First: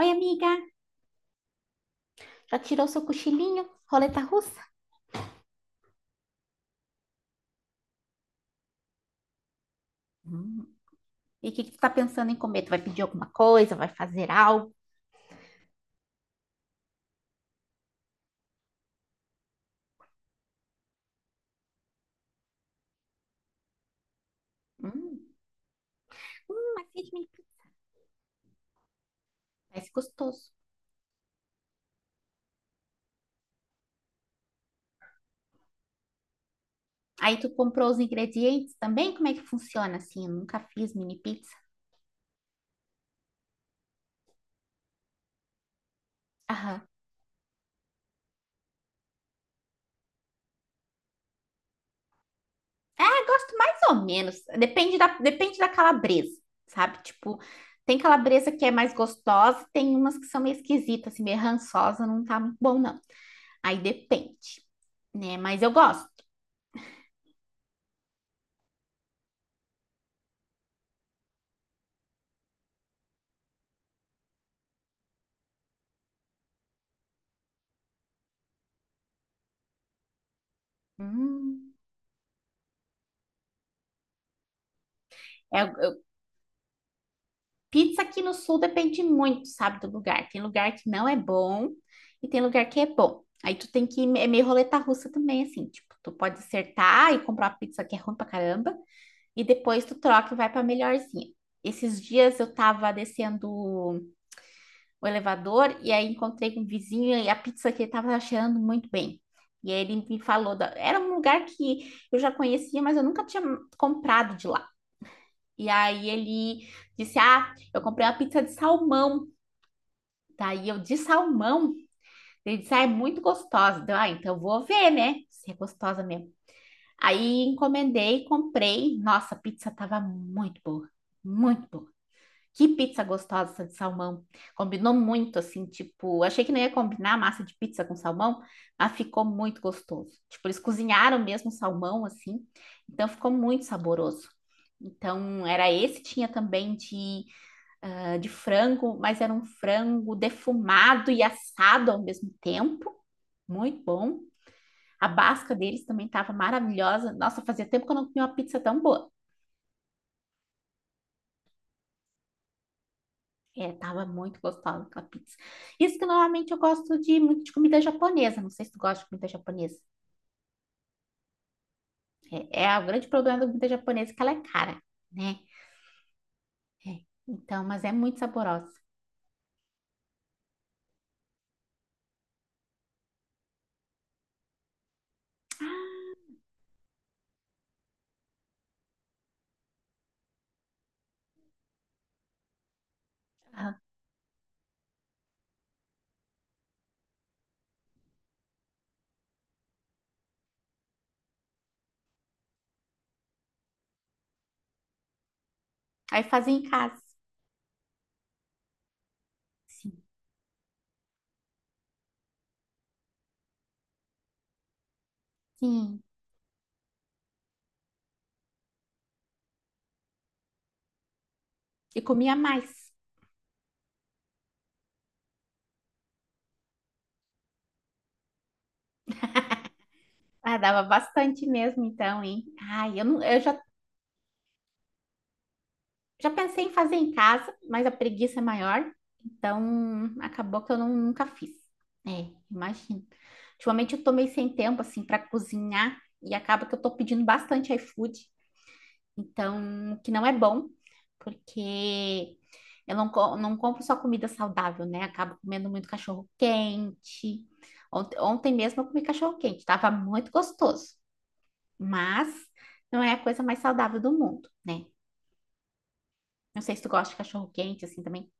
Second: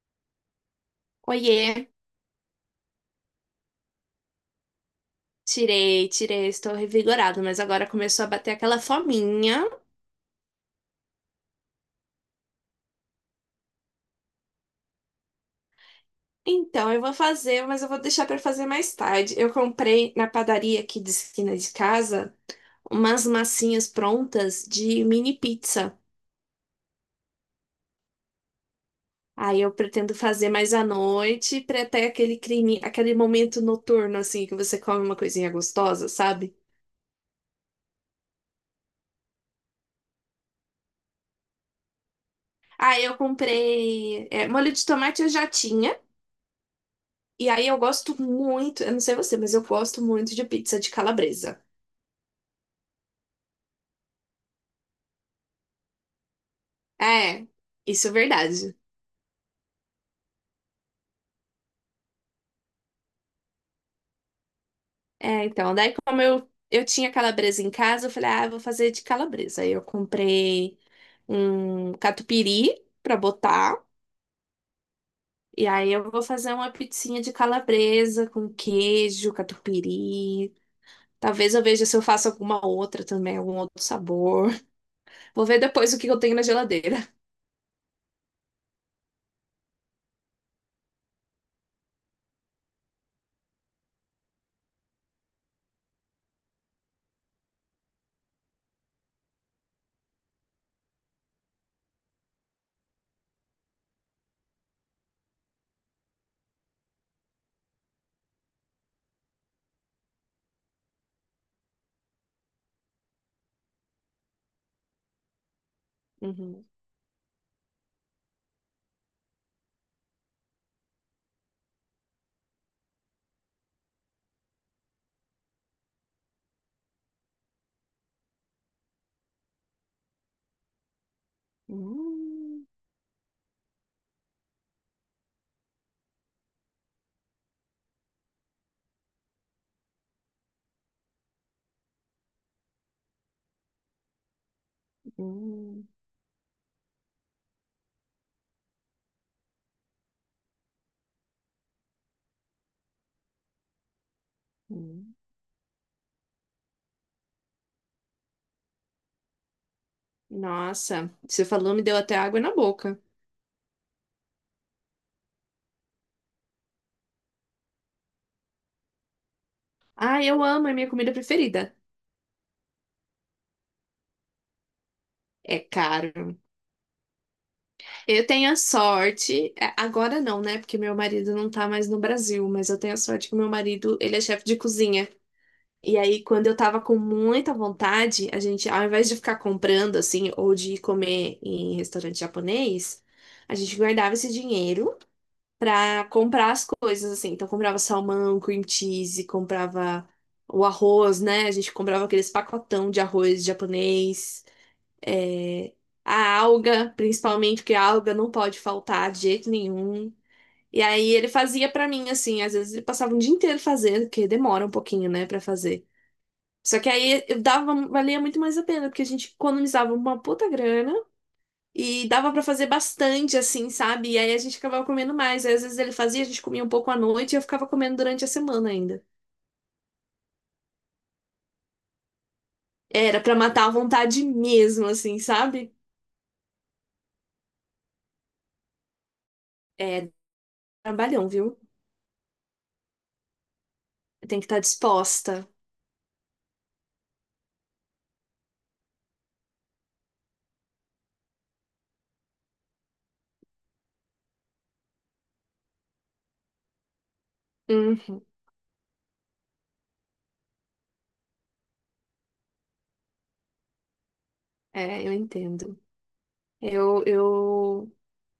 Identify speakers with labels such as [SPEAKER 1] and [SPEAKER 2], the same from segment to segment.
[SPEAKER 1] Oi, amiga,
[SPEAKER 2] Oiê,
[SPEAKER 1] já tirou seu cochilinho? Roleta russa?
[SPEAKER 2] tirei, tirei, estou revigorado, mas agora começou a bater aquela fominha.
[SPEAKER 1] Hum. E o que que tu tá pensando em comer? Tu vai pedir alguma coisa? Vai fazer algo?
[SPEAKER 2] Então eu vou fazer, mas eu vou deixar para fazer mais tarde. Eu comprei na padaria aqui de esquina de casa umas massinhas prontas de
[SPEAKER 1] Hum.
[SPEAKER 2] mini pizza.
[SPEAKER 1] Mas fez minha pizza.
[SPEAKER 2] Aí eu
[SPEAKER 1] Parece
[SPEAKER 2] pretendo fazer
[SPEAKER 1] gostoso.
[SPEAKER 2] mais à noite, para ter aquele crime, aquele momento noturno assim que você come uma coisinha gostosa, sabe?
[SPEAKER 1] Aí tu comprou os ingredientes também? Como é que funciona assim? Eu nunca fiz mini pizza.
[SPEAKER 2] Aí eu comprei molho de tomate eu já tinha.
[SPEAKER 1] Aham.
[SPEAKER 2] E aí eu gosto muito, eu não sei você, mas eu gosto muito de pizza de calabresa.
[SPEAKER 1] Ah, gosto mais ou menos. Depende da calabresa, sabe? Tipo,
[SPEAKER 2] É,
[SPEAKER 1] tem
[SPEAKER 2] isso é
[SPEAKER 1] calabresa que é
[SPEAKER 2] verdade.
[SPEAKER 1] mais gostosa, tem umas que são meio esquisitas, assim, meio rançosa, não tá muito bom, não. Aí depende, né?
[SPEAKER 2] É,
[SPEAKER 1] Mas eu
[SPEAKER 2] então, daí
[SPEAKER 1] gosto.
[SPEAKER 2] como eu tinha calabresa em casa, eu falei, ah, eu vou fazer de calabresa. Aí eu comprei um catupiry pra botar, e aí eu vou fazer uma pizzinha de calabresa com queijo, catupiry. Talvez eu
[SPEAKER 1] Hum.
[SPEAKER 2] veja se eu faço alguma outra também, algum outro sabor. Vou ver
[SPEAKER 1] É,
[SPEAKER 2] depois o
[SPEAKER 1] eu,
[SPEAKER 2] que eu tenho na geladeira.
[SPEAKER 1] pizza aqui no sul depende muito, sabe, do lugar. Tem lugar que não é bom e tem lugar que é bom. Aí tu tem que, é meio roleta russa também, assim, tipo, tu pode acertar e comprar uma pizza que é ruim pra caramba e depois tu troca e vai pra melhorzinha. Esses dias eu tava descendo o elevador e aí encontrei com um vizinho e a pizza que ele tava cheirando muito bem. E aí ele me falou, da... era um lugar que eu já conhecia, mas eu nunca tinha comprado de lá. E aí
[SPEAKER 2] Uhum.
[SPEAKER 1] ele disse, ah, eu comprei uma pizza de salmão. Tá, e eu de salmão. Ele disse, ah, é muito gostosa. Deu, ah, então vou ver, né? Se é gostosa mesmo. Aí encomendei, comprei. Nossa, a pizza tava muito boa. Muito boa.
[SPEAKER 2] Hum,
[SPEAKER 1] Que pizza gostosa essa de salmão. Combinou muito, assim, tipo, achei que não ia combinar massa de pizza com salmão, mas ficou muito gostoso. Tipo, eles cozinharam mesmo o salmão, assim, então ficou muito saboroso. Então, era
[SPEAKER 2] hum,
[SPEAKER 1] esse, tinha também de ah, de frango, mas era um frango defumado e assado ao mesmo tempo. Muito bom. A
[SPEAKER 2] hum.
[SPEAKER 1] basca deles também estava maravilhosa. Nossa, fazia tempo que eu não comia uma pizza tão boa.
[SPEAKER 2] Nossa, você falou, me deu até água na boca.
[SPEAKER 1] É, tava muito gostosa aquela pizza. Isso que normalmente eu gosto de muito de comida japonesa. Não sei se tu gosta de comida japonesa.
[SPEAKER 2] Ah, eu amo, é minha comida preferida.
[SPEAKER 1] É, é o grande problema da comida japonesa é que ela é cara, né?
[SPEAKER 2] É caro.
[SPEAKER 1] É. Então, mas é muito
[SPEAKER 2] Eu tenho a
[SPEAKER 1] saborosa.
[SPEAKER 2] sorte, agora não, né? Porque meu marido não tá mais no Brasil, mas eu tenho a sorte que meu marido, ele é chefe de cozinha. E aí, quando eu tava com muita vontade, a gente, ao invés de ficar comprando assim, ou de ir comer em restaurante japonês, a
[SPEAKER 1] Ah,
[SPEAKER 2] gente guardava esse dinheiro pra comprar as coisas assim. Então, comprava salmão, cream cheese, comprava o arroz, né? A gente comprava aqueles pacotão de arroz japonês, é,
[SPEAKER 1] aí
[SPEAKER 2] a
[SPEAKER 1] fazia em
[SPEAKER 2] alga,
[SPEAKER 1] casa.
[SPEAKER 2] principalmente, porque a alga não pode faltar de jeito
[SPEAKER 1] Sim,
[SPEAKER 2] nenhum. E aí ele fazia pra mim assim, às vezes ele passava um dia inteiro fazendo, porque demora um pouquinho, né, pra fazer.
[SPEAKER 1] sim.
[SPEAKER 2] Só que aí eu dava, valia muito mais a pena, porque a gente economizava uma puta grana
[SPEAKER 1] E
[SPEAKER 2] e dava
[SPEAKER 1] comia
[SPEAKER 2] pra fazer
[SPEAKER 1] mais.
[SPEAKER 2] bastante, assim, sabe? E aí a gente acabava comendo mais. Aí às vezes ele fazia, a gente comia um pouco à noite e eu ficava comendo durante a semana ainda.
[SPEAKER 1] Ah, dava bastante mesmo, então, hein? Ai, eu,
[SPEAKER 2] Era
[SPEAKER 1] não,
[SPEAKER 2] pra
[SPEAKER 1] eu já,
[SPEAKER 2] matar a vontade mesmo, assim, sabe?
[SPEAKER 1] já pensei em fazer em casa, mas a preguiça é maior,
[SPEAKER 2] É
[SPEAKER 1] então acabou que eu nunca
[SPEAKER 2] trabalhão,
[SPEAKER 1] fiz.
[SPEAKER 2] viu?
[SPEAKER 1] É, imagino. Ultimamente eu tô meio
[SPEAKER 2] Tem que
[SPEAKER 1] sem
[SPEAKER 2] estar
[SPEAKER 1] tempo, assim, para
[SPEAKER 2] disposta.
[SPEAKER 1] cozinhar, e acaba que eu tô pedindo bastante iFood, então, o que não é bom, porque eu não, não compro só comida saudável, né? Acabo comendo muito cachorro quente. Ontem,
[SPEAKER 2] Uhum.
[SPEAKER 1] ontem mesmo eu comi cachorro quente, tava muito gostoso. Mas não é a coisa mais saudável do mundo, né?
[SPEAKER 2] É, eu entendo.
[SPEAKER 1] Não sei se tu gosta de cachorro quente
[SPEAKER 2] Eu
[SPEAKER 1] assim também.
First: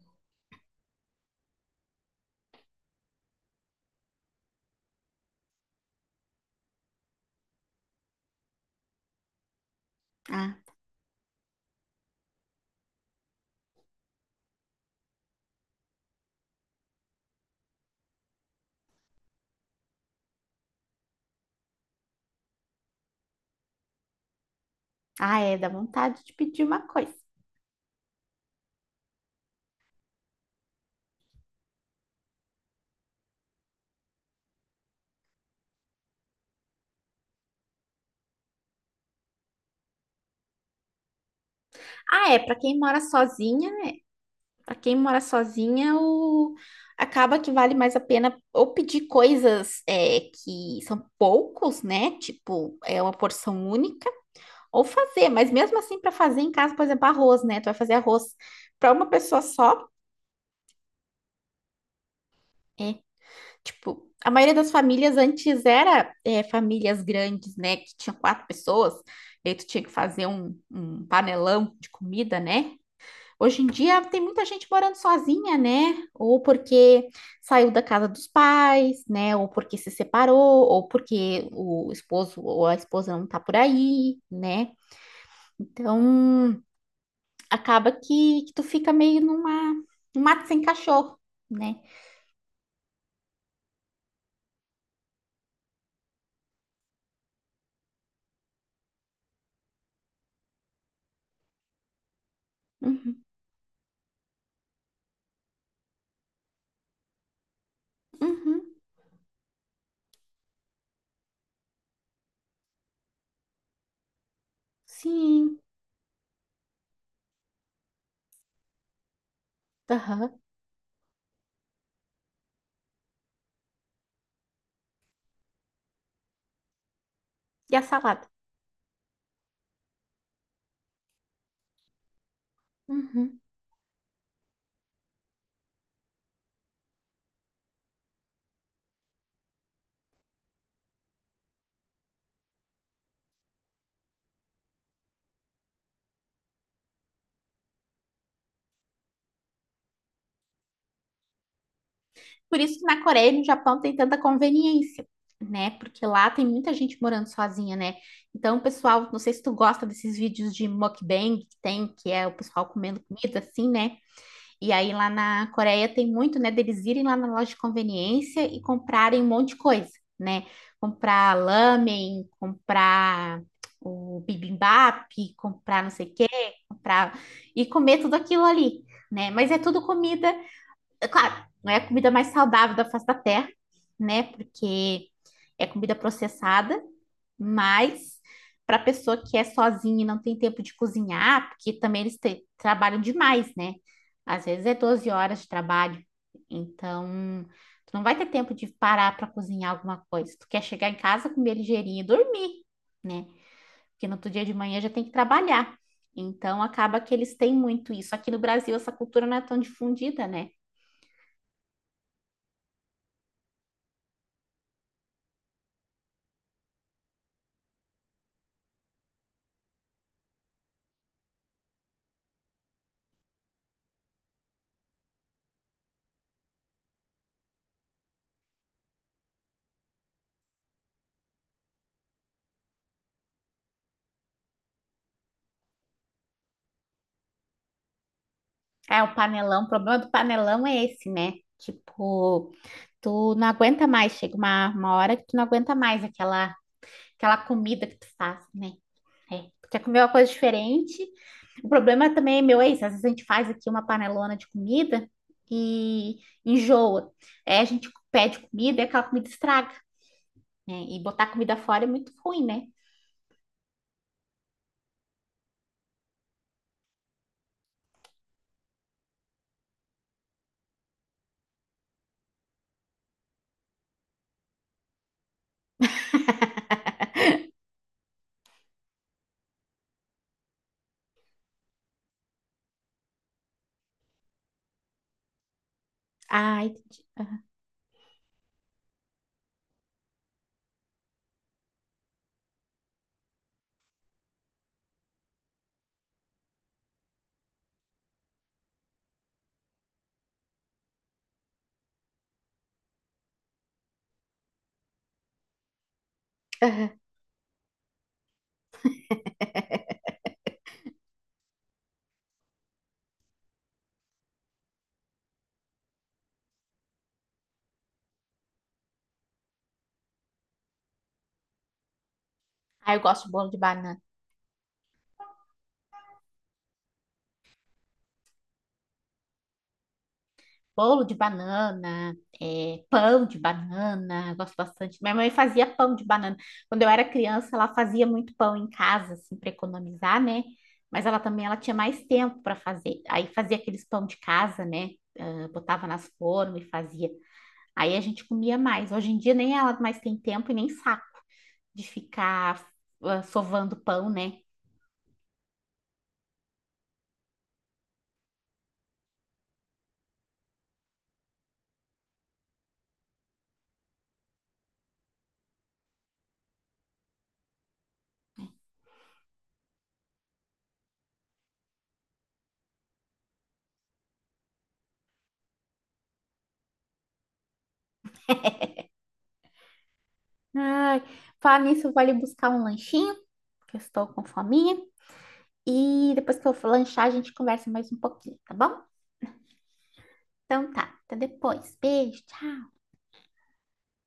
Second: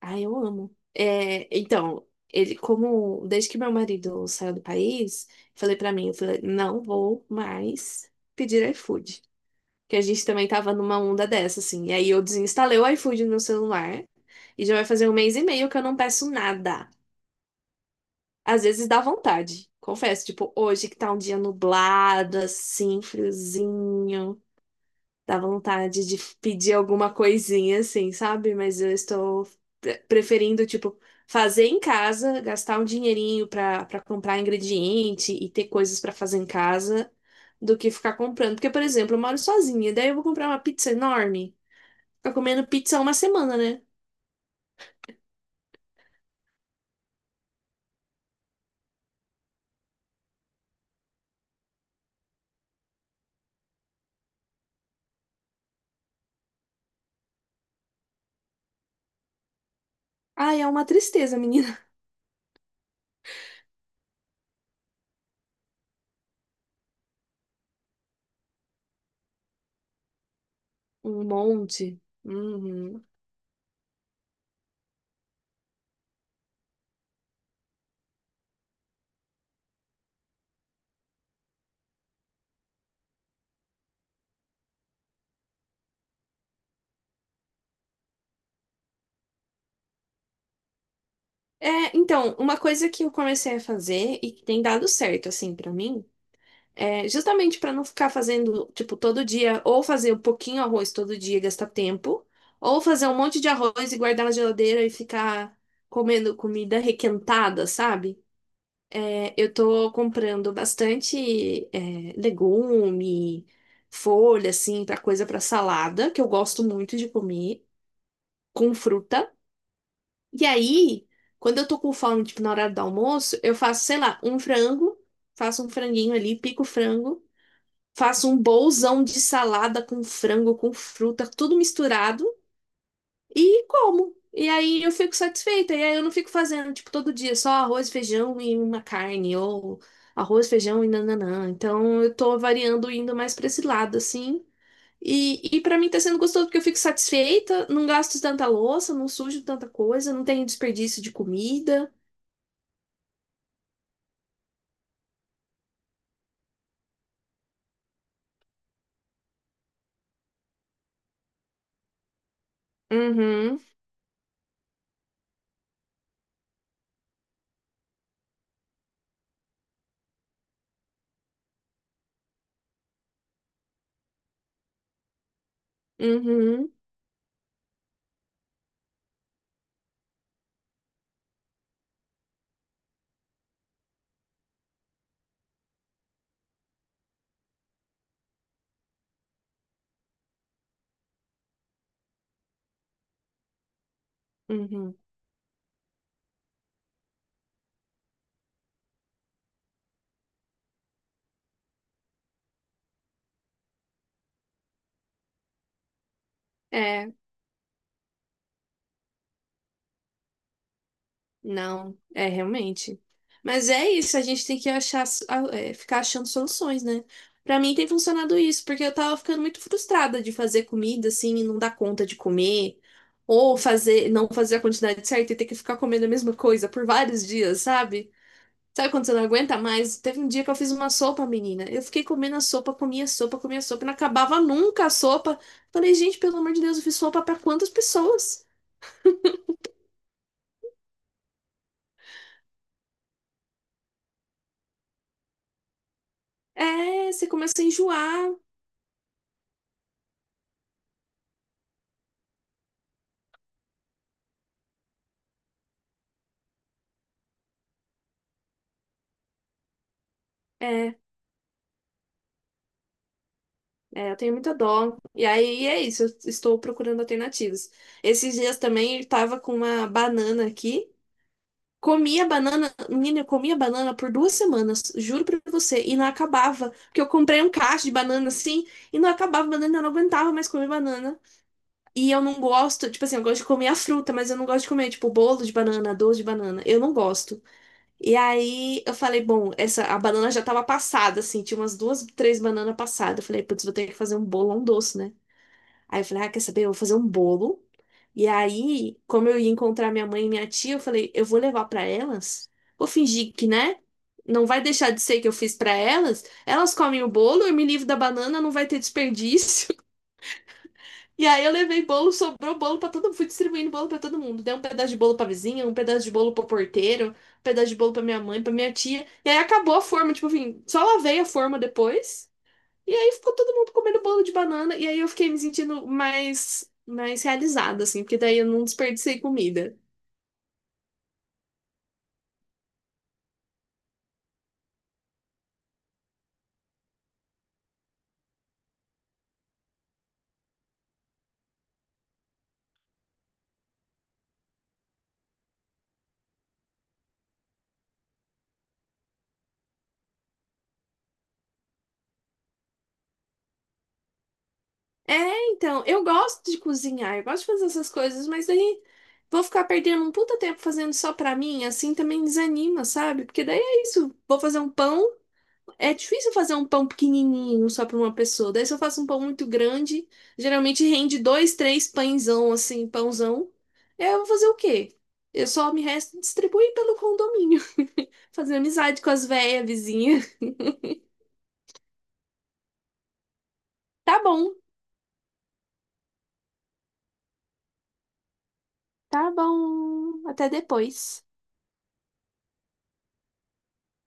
[SPEAKER 2] Ah, eu amo. É, então, ele, como desde que meu marido saiu do país, falei pra mim, eu falei, não vou mais pedir iFood. Que a gente também
[SPEAKER 1] Ah,
[SPEAKER 2] tava numa onda dessa, assim. E aí eu desinstalei o iFood no meu celular e já vai fazer um mês e meio que eu não peço nada. Às vezes dá vontade, confesso. Tipo, hoje que tá um dia nublado, assim, friozinho.
[SPEAKER 1] ah,
[SPEAKER 2] Dá
[SPEAKER 1] é, dá
[SPEAKER 2] vontade de
[SPEAKER 1] vontade de pedir
[SPEAKER 2] pedir
[SPEAKER 1] uma
[SPEAKER 2] alguma
[SPEAKER 1] coisa.
[SPEAKER 2] coisinha assim, sabe? Mas eu estou preferindo, tipo, fazer em casa, gastar um dinheirinho para comprar ingrediente e ter coisas para fazer em casa, do que ficar comprando. Porque, por exemplo, eu moro sozinha, daí eu vou comprar uma pizza enorme,
[SPEAKER 1] Ah,
[SPEAKER 2] ficar
[SPEAKER 1] é, pra
[SPEAKER 2] comendo
[SPEAKER 1] quem
[SPEAKER 2] pizza
[SPEAKER 1] mora
[SPEAKER 2] uma semana,
[SPEAKER 1] sozinha,
[SPEAKER 2] né?
[SPEAKER 1] né? Pra quem mora sozinha, o... acaba que vale mais a pena ou pedir coisas é, que são poucos, né? Tipo, é uma porção única, ou fazer, mas mesmo assim, para fazer em casa, por exemplo, arroz, né? Tu vai fazer arroz para uma pessoa só,
[SPEAKER 2] Ai, é uma tristeza, menina.
[SPEAKER 1] é, tipo, a maioria das famílias antes era é, famílias grandes, né? Que tinha quatro pessoas, e aí tu tinha que fazer um
[SPEAKER 2] Um
[SPEAKER 1] panelão de
[SPEAKER 2] monte.
[SPEAKER 1] comida, né?
[SPEAKER 2] Uhum.
[SPEAKER 1] Hoje em dia tem muita gente morando sozinha, né? Ou porque saiu da casa dos pais, né? Ou porque se separou, ou porque o esposo ou a esposa não tá por aí, né? Então acaba que tu fica meio numa, num mato sem cachorro, né?
[SPEAKER 2] É, então, uma coisa que eu comecei a fazer e que tem dado certo, assim, pra mim. É, justamente para não ficar fazendo, tipo, todo dia, ou fazer um pouquinho arroz todo dia e gastar tempo, ou fazer um
[SPEAKER 1] Uhum,
[SPEAKER 2] monte de arroz e guardar na geladeira e ficar comendo comida requentada, sabe?
[SPEAKER 1] uhum,
[SPEAKER 2] Eu tô comprando bastante, legume, folha, assim, pra coisa pra
[SPEAKER 1] sim.
[SPEAKER 2] salada, que eu gosto muito de comer, com fruta.
[SPEAKER 1] Aham.
[SPEAKER 2] E aí, quando eu tô com fome, tipo, na hora do almoço, eu faço, sei lá, um frango, faço um franguinho ali, pico o frango.
[SPEAKER 1] E a salada.
[SPEAKER 2] Faço um bolzão de salada com frango, com fruta, tudo misturado
[SPEAKER 1] Uhum.
[SPEAKER 2] e como. E aí eu fico satisfeita. E aí eu não fico fazendo, tipo, todo dia só arroz, feijão e uma carne, ou arroz, feijão e nananã. Então eu tô variando, indo mais pra esse lado, assim. E para mim tá sendo gostoso porque eu fico satisfeita, não gasto tanta louça, não sujo tanta coisa, não tenho desperdício de comida.
[SPEAKER 1] Por isso que na Coreia e no Japão tem tanta conveniência, né? Porque lá tem muita gente morando sozinha, né? Então, pessoal, não sei se tu gosta desses vídeos de mukbang que tem, que é o pessoal comendo comida
[SPEAKER 2] Uhum,
[SPEAKER 1] assim, né? E aí lá na Coreia tem muito, né, deles irem lá na loja de conveniência e comprarem um monte de coisa, né? Comprar lamen, comprar o bibimbap, comprar não sei o quê,
[SPEAKER 2] uhum,
[SPEAKER 1] comprar e comer tudo aquilo ali, né? Mas é tudo comida é claro, não é a comida mais saudável da face da terra, né? Porque é comida processada, mas para pessoa que é sozinha e não tem tempo de cozinhar, porque também eles trabalham demais, né? Às vezes é
[SPEAKER 2] uhum.
[SPEAKER 1] 12 horas de trabalho, então tu não vai ter tempo de parar para cozinhar alguma coisa. Tu quer chegar em casa, comer ligeirinho e dormir, né? Porque no outro dia de manhã já tem que trabalhar. Então acaba
[SPEAKER 2] É.
[SPEAKER 1] que eles têm muito isso. Aqui no Brasil essa cultura não é tão difundida, né?
[SPEAKER 2] Não, é realmente. Mas é isso, a gente tem que achar, ficar achando soluções, né? Pra mim tem funcionado isso, porque eu tava ficando muito frustrada de fazer comida assim e não dar conta de comer, ou fazer, não fazer a quantidade certa e ter que ficar comendo a mesma coisa por vários dias, sabe? Sabe quando você não aguenta mais? Teve um dia que eu fiz uma sopa, menina. Eu fiquei comendo a sopa, comia a sopa, comia a sopa, e não acabava nunca a sopa. Falei, gente, pelo amor de Deus, eu fiz sopa pra quantas pessoas?
[SPEAKER 1] É, o panelão, o problema do panelão é esse, né? Tipo, tu não aguenta mais, chega uma hora que tu não aguenta mais aquela,
[SPEAKER 2] É, você
[SPEAKER 1] aquela
[SPEAKER 2] começa a
[SPEAKER 1] comida que tu
[SPEAKER 2] enjoar.
[SPEAKER 1] faz, né? É, tu quer comer uma coisa diferente. O problema também é meu, é isso. Às vezes a gente faz aqui uma panelona de comida e enjoa. É, a gente pede comida e aquela comida estraga, né?
[SPEAKER 2] É.
[SPEAKER 1] E botar comida fora é muito ruim, né?
[SPEAKER 2] É, eu tenho muita dó. E aí é isso, eu estou procurando alternativas. Esses dias também eu tava com uma banana aqui. Comia banana, menina, eu comia banana por duas semanas, juro pra você, e não acabava. Porque eu comprei um caixa de banana assim, e não acabava banana, eu não aguentava mais comer banana. E eu não gosto, tipo assim, eu gosto de comer a fruta, mas eu não gosto de comer, tipo, bolo de banana, doce de banana.
[SPEAKER 1] Ai,
[SPEAKER 2] Eu não gosto. E aí eu falei, bom, essa a banana já tava passada, assim, tinha umas duas, três bananas passadas. Eu falei, putz, vou ter que fazer um bolão doce, né? Aí eu falei, ah, quer saber? Eu vou fazer um bolo. E aí, como eu ia encontrar minha mãe e minha tia, eu falei, eu vou levar pra elas. Vou fingir que, né? Não vai deixar de ser que eu fiz pra elas. Elas
[SPEAKER 1] aham.
[SPEAKER 2] comem o bolo, eu me livro da banana, não vai ter desperdício. E aí eu levei bolo, sobrou bolo pra todo mundo, fui distribuindo bolo pra todo mundo. Dei um pedaço de bolo pra vizinha, um pedaço de bolo pro porteiro, um pedaço de bolo pra minha mãe, pra minha tia. E aí acabou a forma, tipo, enfim, só lavei a forma depois. E
[SPEAKER 1] Ai, eu
[SPEAKER 2] aí
[SPEAKER 1] gosto de
[SPEAKER 2] ficou
[SPEAKER 1] bolo
[SPEAKER 2] todo
[SPEAKER 1] de
[SPEAKER 2] mundo
[SPEAKER 1] banana.
[SPEAKER 2] comendo bolo de banana, e aí eu fiquei me sentindo mais realizada, assim, porque daí eu não desperdicei comida.
[SPEAKER 1] Bolo de banana, é, pão de banana, gosto bastante. Minha mãe fazia pão de banana. Quando eu era criança, ela fazia muito pão em casa, assim, para economizar, né? Mas ela também ela tinha mais tempo para fazer. Aí fazia aqueles pão de casa, né? Ah, botava nas formas e fazia. Aí a gente comia mais. Hoje em dia nem ela mais tem tempo e nem saco de ficar sovando pão, né?
[SPEAKER 2] É, então, eu gosto de cozinhar, eu gosto de fazer essas coisas, mas daí vou ficar perdendo um puta tempo fazendo só pra mim, assim também desanima, sabe? Porque daí é isso, vou fazer um pão. É difícil fazer um pão pequenininho só para uma pessoa. Daí se eu faço um pão muito grande, geralmente rende dois, três pãezão assim, pãozão. E aí eu vou fazer o quê? Eu só me resto distribuir pelo condomínio, fazer amizade com as véias vizinhas.
[SPEAKER 1] Ai, falar nisso, eu vou ali buscar um lanchinho, que eu estou
[SPEAKER 2] Tá
[SPEAKER 1] com
[SPEAKER 2] bom,
[SPEAKER 1] fome. E depois que eu for lanchar, a gente conversa mais um pouquinho, tá bom?
[SPEAKER 2] tá bom. Até
[SPEAKER 1] Então tá, até
[SPEAKER 2] depois.
[SPEAKER 1] depois. Beijo, tchau.